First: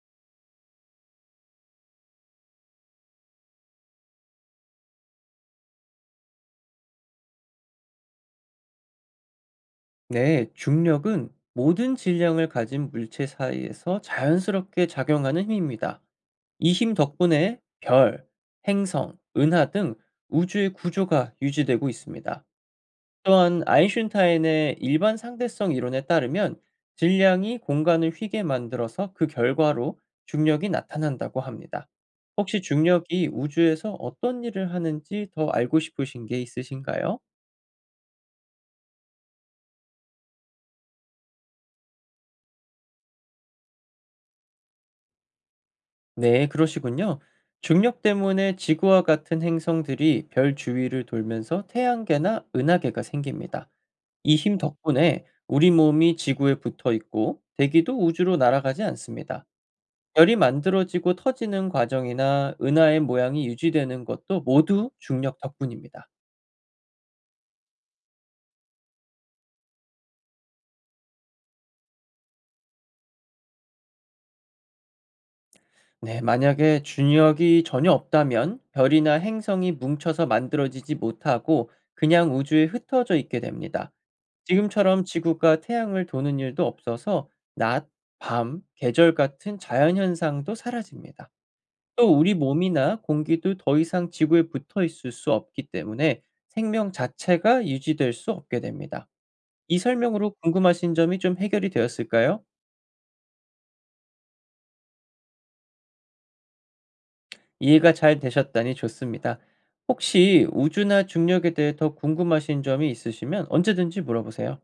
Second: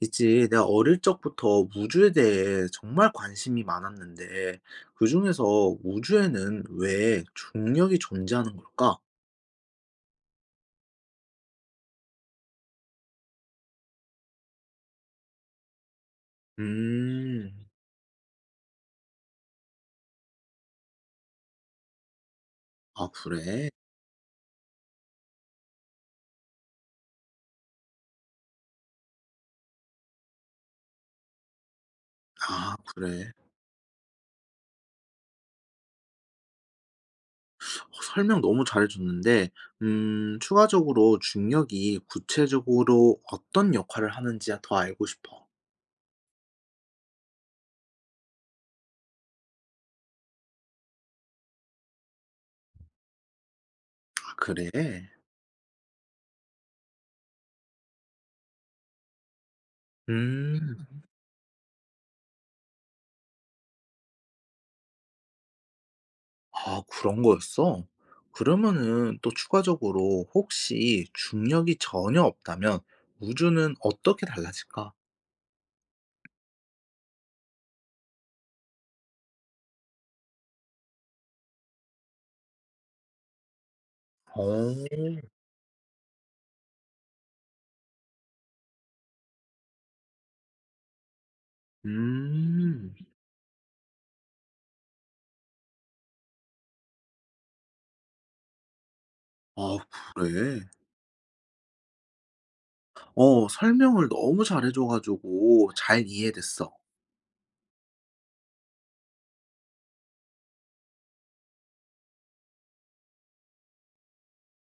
있지. 내가 어릴 적부터 우주에 대해 정말 관심이 많았는데, 그중에서 우주에는 왜 중력이 존재하는 걸까? 네, 중력은 모든 질량을 가진 물체 사이에서 자연스럽게 작용하는 힘입니다. 이 힘 음, 덕분에 별, 행성, 은하 등 우주의 구조가 유지되고 있습니다. 아, 또한 그래? 아인슈타인의 일반 상대성 이론에 따르면 질량이 공간을 휘게 만들어서 그 결과로 중력이 나타난다고 합니다. 혹시 아, 중력이 그래. 우주에서 어떤 일을 하는지 더 알고 싶으신 게 있으신가요? 어, 설명 너무 잘해줬는데, 추가적으로 중력이 구체적으로 어떤 역할을 하는지 더 알고 싶어. 네, 그러시군요. 중력 때문에 지구와 같은 행성들이 별 주위를 돌면서 태양계나 은하계가 생깁니다. 아, 이 힘 그래? 덕분에 우리 몸이 지구에 붙어 있고 대기도 우주로 날아가지 않습니다. 열이 음. 만들어지고 터지는 과정이나 은하의 모양이 유지되는 것도 모두 중력 덕분입니다. 아 그런 거였어? 그러면은 또 추가적으로 혹시 중력이 전혀 없다면 우주는 어떻게 달라질까? 네, 만약에 중력이 전혀 없다면 별이나 행성이 뭉쳐서 만들어지지 못하고 그냥 우주에 흩어져 있게 됩니다. 어, 지금처럼 지구가 태양을 도는 일도 없어서 낮, 밤, 계절 같은 자연현상도 사라집니다. 또 우리 음, 몸이나 공기도 더 이상 지구에 붙어 있을 수 없기 때문에 생명 자체가 유지될 수 없게 됩니다. 아, 이 설명으로 그래? 궁금하신 점이 좀 해결이 되었을까요? 어, 설명을 너무 잘해줘가지고 잘 이해됐어. 이해가 잘 되셨다니 좋습니다. 혹시 우주나 중력에 대해 더 궁금하신 점이 있으시면 언제든지 물어보세요.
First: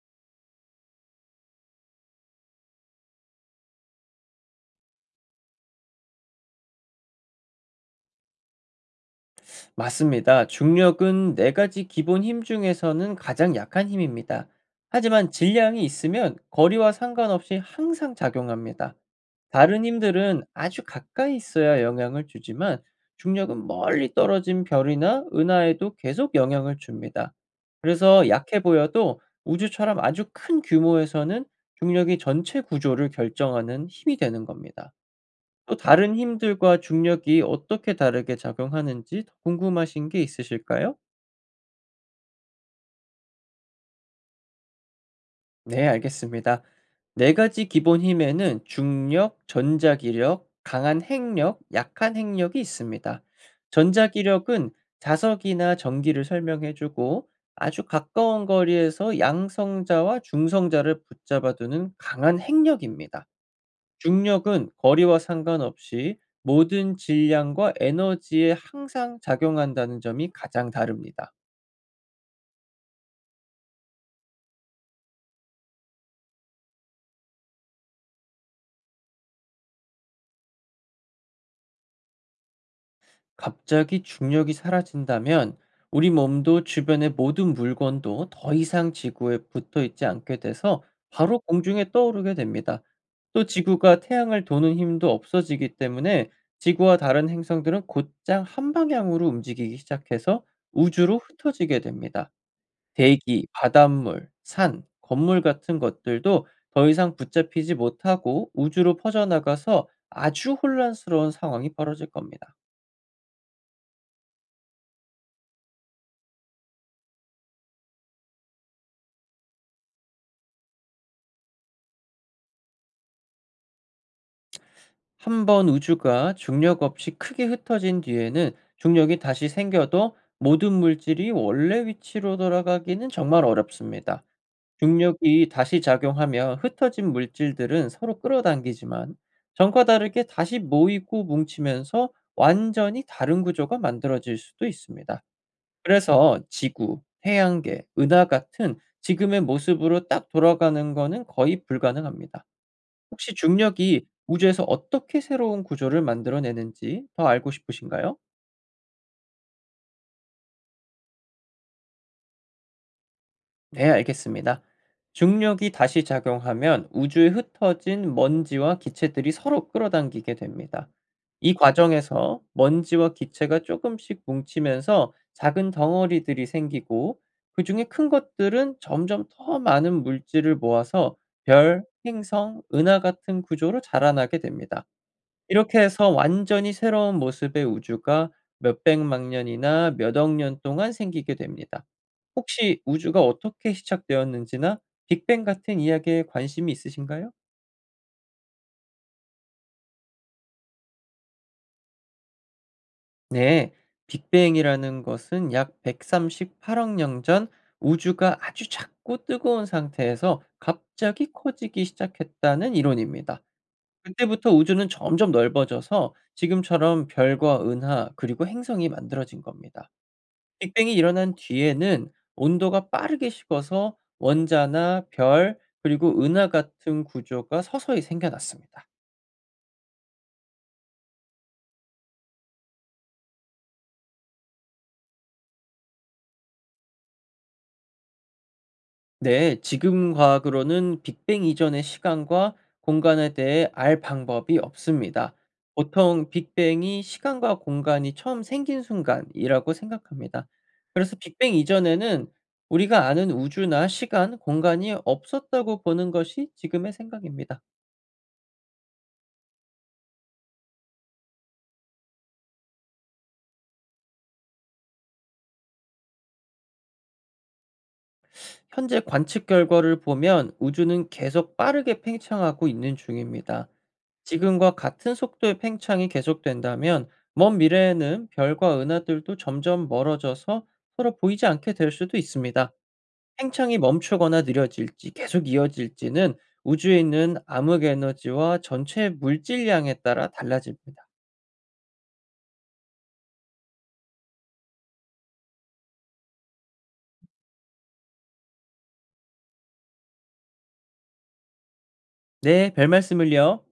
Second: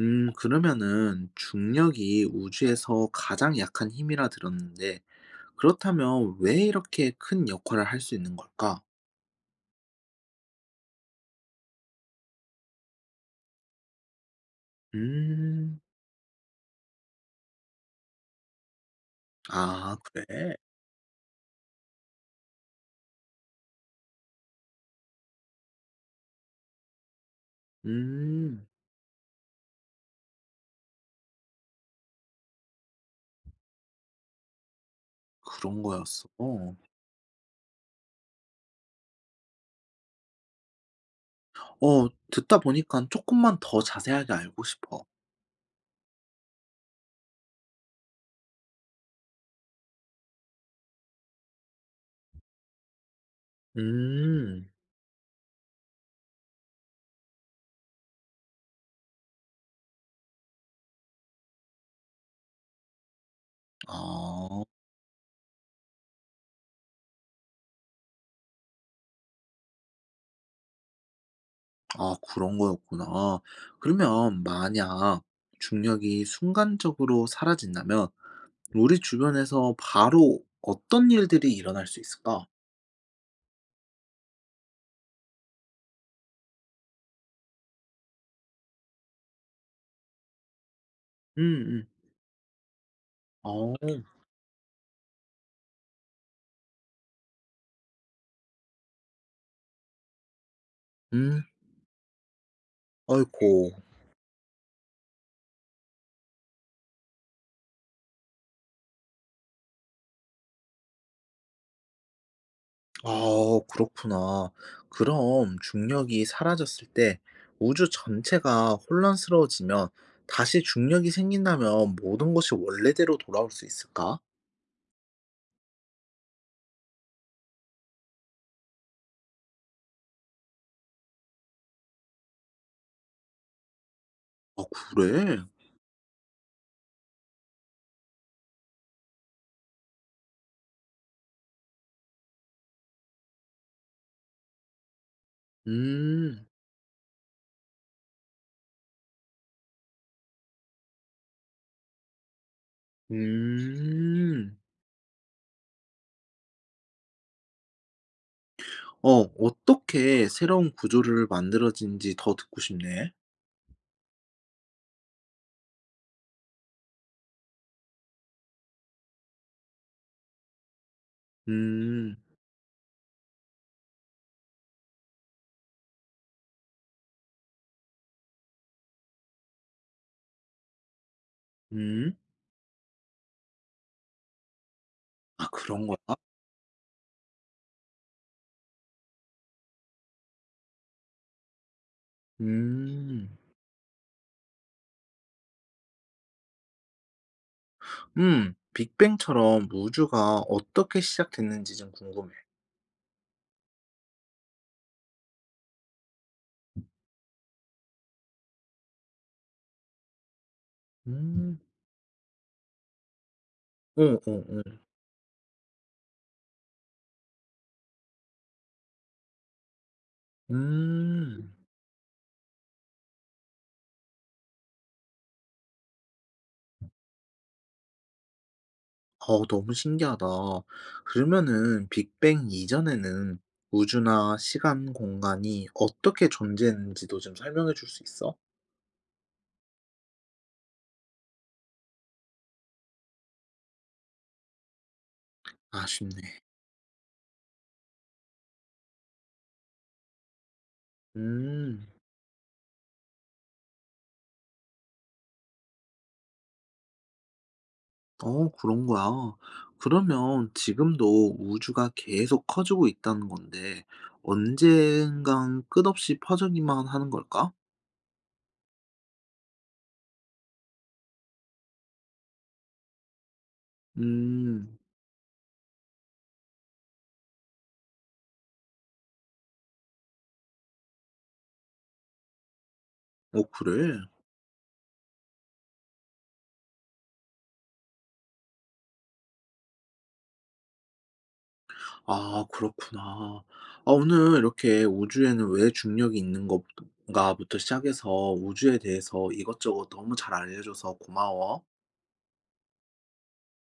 그러면은 중력이 우주에서 가장 약한 힘이라 들었는데, 그렇다면 왜 이렇게 큰 역할을 할 수 있는 걸까? 맞습니다. 중력은 네 가지 기본 힘 중에서는 가장 약한 힘입니다. 하지만 음, 질량이 있으면 거리와 상관없이 항상 작용합니다. 다른 아, 힘들은 그래? 아주 가까이 있어야 영향을 주지만 중력은 멀리 떨어진 별이나 은하에도 계속 영향을 줍니다. 그래서 약해 음. 보여도 우주처럼 아주 큰 규모에서는 중력이 전체 구조를 결정하는 힘이 되는 겁니다. 또 그런 다른 거였어. 힘들과 중력이 어떻게 다르게 작용하는지 더 궁금하신 게 있으실까요? 듣다 보니까 조금만 더 자세하게 알고 싶어. 네, 알겠습니다. 네 가지 기본 힘에는 중력, 전자기력, 강한 핵력, 약한 핵력이 있습니다. 전자기력은 음. 자석이나 전기를 설명해주고 아주 가까운 거리에서 양성자와 중성자를 붙잡아두는 강한 핵력입니다. 아. 중력은 거리와 상관없이 모든 질량과 에너지에 항상 작용한다는 점이 가장 다릅니다. 아 그런 거였구나. 그러면 만약 중력이 순간적으로 사라진다면 우리 주변에서 바로 어떤 일들이 일어날 수 있을까? 갑자기 중력이 사라진다면 우리 몸도 주변의 모든 물건도 더 이상 지구에 붙어 있지 않게 돼서 바로 음음. 공중에 떠오르게 됩니다. 또 어. 지구가 태양을 도는 힘도 없어지기 때문에 지구와 다른 행성들은 곧장 한 방향으로 움직이기 시작해서 우주로 음. 흩어지게 됩니다. 대기, 아이코. 바닷물, 산, 건물 같은 것들도 더 이상 붙잡히지 못하고 우주로 퍼져나가서 아주 혼란스러운 상황이 벌어질 겁니다. 아 그렇구나. 그럼 중력이 사라졌을 때 우주 전체가 혼란스러워지면 다시 중력이 생긴다면 모든 것이 원래대로 돌아올 수 있을까? 한 번 우주가 중력 없이 크게 흩어진 뒤에는 중력이 다시 생겨도 모든 물질이 원래 위치로 돌아가기는 정말 어렵습니다. 아, 그래? 중력이 다시 작용하며 흩어진 물질들은 서로 끌어당기지만 전과 다르게 다시 모이고 뭉치면서 완전히 다른 구조가 만들어질 수도 있습니다. 그래서 음, 지구, 태양계, 은하 같은 지금의 모습으로 딱 돌아가는 것은 거의 불가능합니다. 혹시 중력이 음. 우주에서 어떻게 새로운 구조를 만들어내는지 더 알고 싶으신가요? 어, 어떻게 새로운 구조를 만들어진지 더 듣고 싶네. 네, 알겠습니다. 중력이 다시 작용하면 우주에 흩어진 먼지와 기체들이 서로 끌어당기게 됩니다. 이 음, 과정에서 먼지와 기체가 조금씩 뭉치면서 작은 덩어리들이 생기고 그 중에 큰 것들은 점점 더 많은 물질을 모아서 별, 음. 행성, 은하 같은 구조로 자라나게 됩니다. 아, 이렇게 그런 거야? 해서 완전히 새로운 모습의 우주가 몇백만 년이나 몇 억 년 동안 생기게 됩니다. 혹시 우주가 음, 어떻게 시작되었는지나 빅뱅 같은 이야기에 관심이 있으신가요? 빅뱅처럼 우주가 어떻게 시작됐는지 좀 궁금해. 네. 빅뱅이라는 것은 약 138억 년 전 우주가 아주 작고 뜨거운 상태에서 갑자기 음, 커지기 시작했다는 이론입니다. 어, 어, 그때부터 어. 우주는 점점 넓어져서 지금처럼 별과 은하 그리고 행성이 만들어진 겁니다. 빅뱅이 일어난 음. 뒤에는 온도가 빠르게 식어서 원자나 별 그리고 은하 같은 구조가 서서히 생겨났습니다. 너무 신기하다. 그러면은 빅뱅 이전에는 우주나 시간, 공간이 어떻게 존재했는지도 좀 설명해 줄 수 있어? 네, 지금 과학으로는 빅뱅 이전의 시간과 공간에 대해 알 방법이 없습니다. 보통 아쉽네. 빅뱅이 시간과 공간이 처음 생긴 순간이라고 생각합니다. 그래서 빅뱅 음. 이전에는 우리가 아는 우주나 시간, 공간이 없었다고 보는 것이 지금의 생각입니다. 어 그런 거야. 그러면 지금도 우주가 계속 커지고 있다는 건데 언젠간 끝없이 퍼지기만 하는 걸까? 현재 관측 결과를 보면 우주는 계속 빠르게 팽창하고 있는 중입니다. 지금과 음. 같은 속도의 팽창이 계속된다면 먼 미래에는 별과 은하들도 점점 멀어져서 서로 보이지 않게 될 수도 있습니다. 어 팽창이 그래? 멈추거나 느려질지 계속 이어질지는 우주에 있는 암흑 에너지와 전체 물질량에 따라 달라집니다. 아 그렇구나. 아 오늘 이렇게 우주에는 왜 중력이 있는 것 가부터 시작해서 우주에 대해서 이것저것 너무 잘 알려줘서 고마워. 네, 별 말씀을요.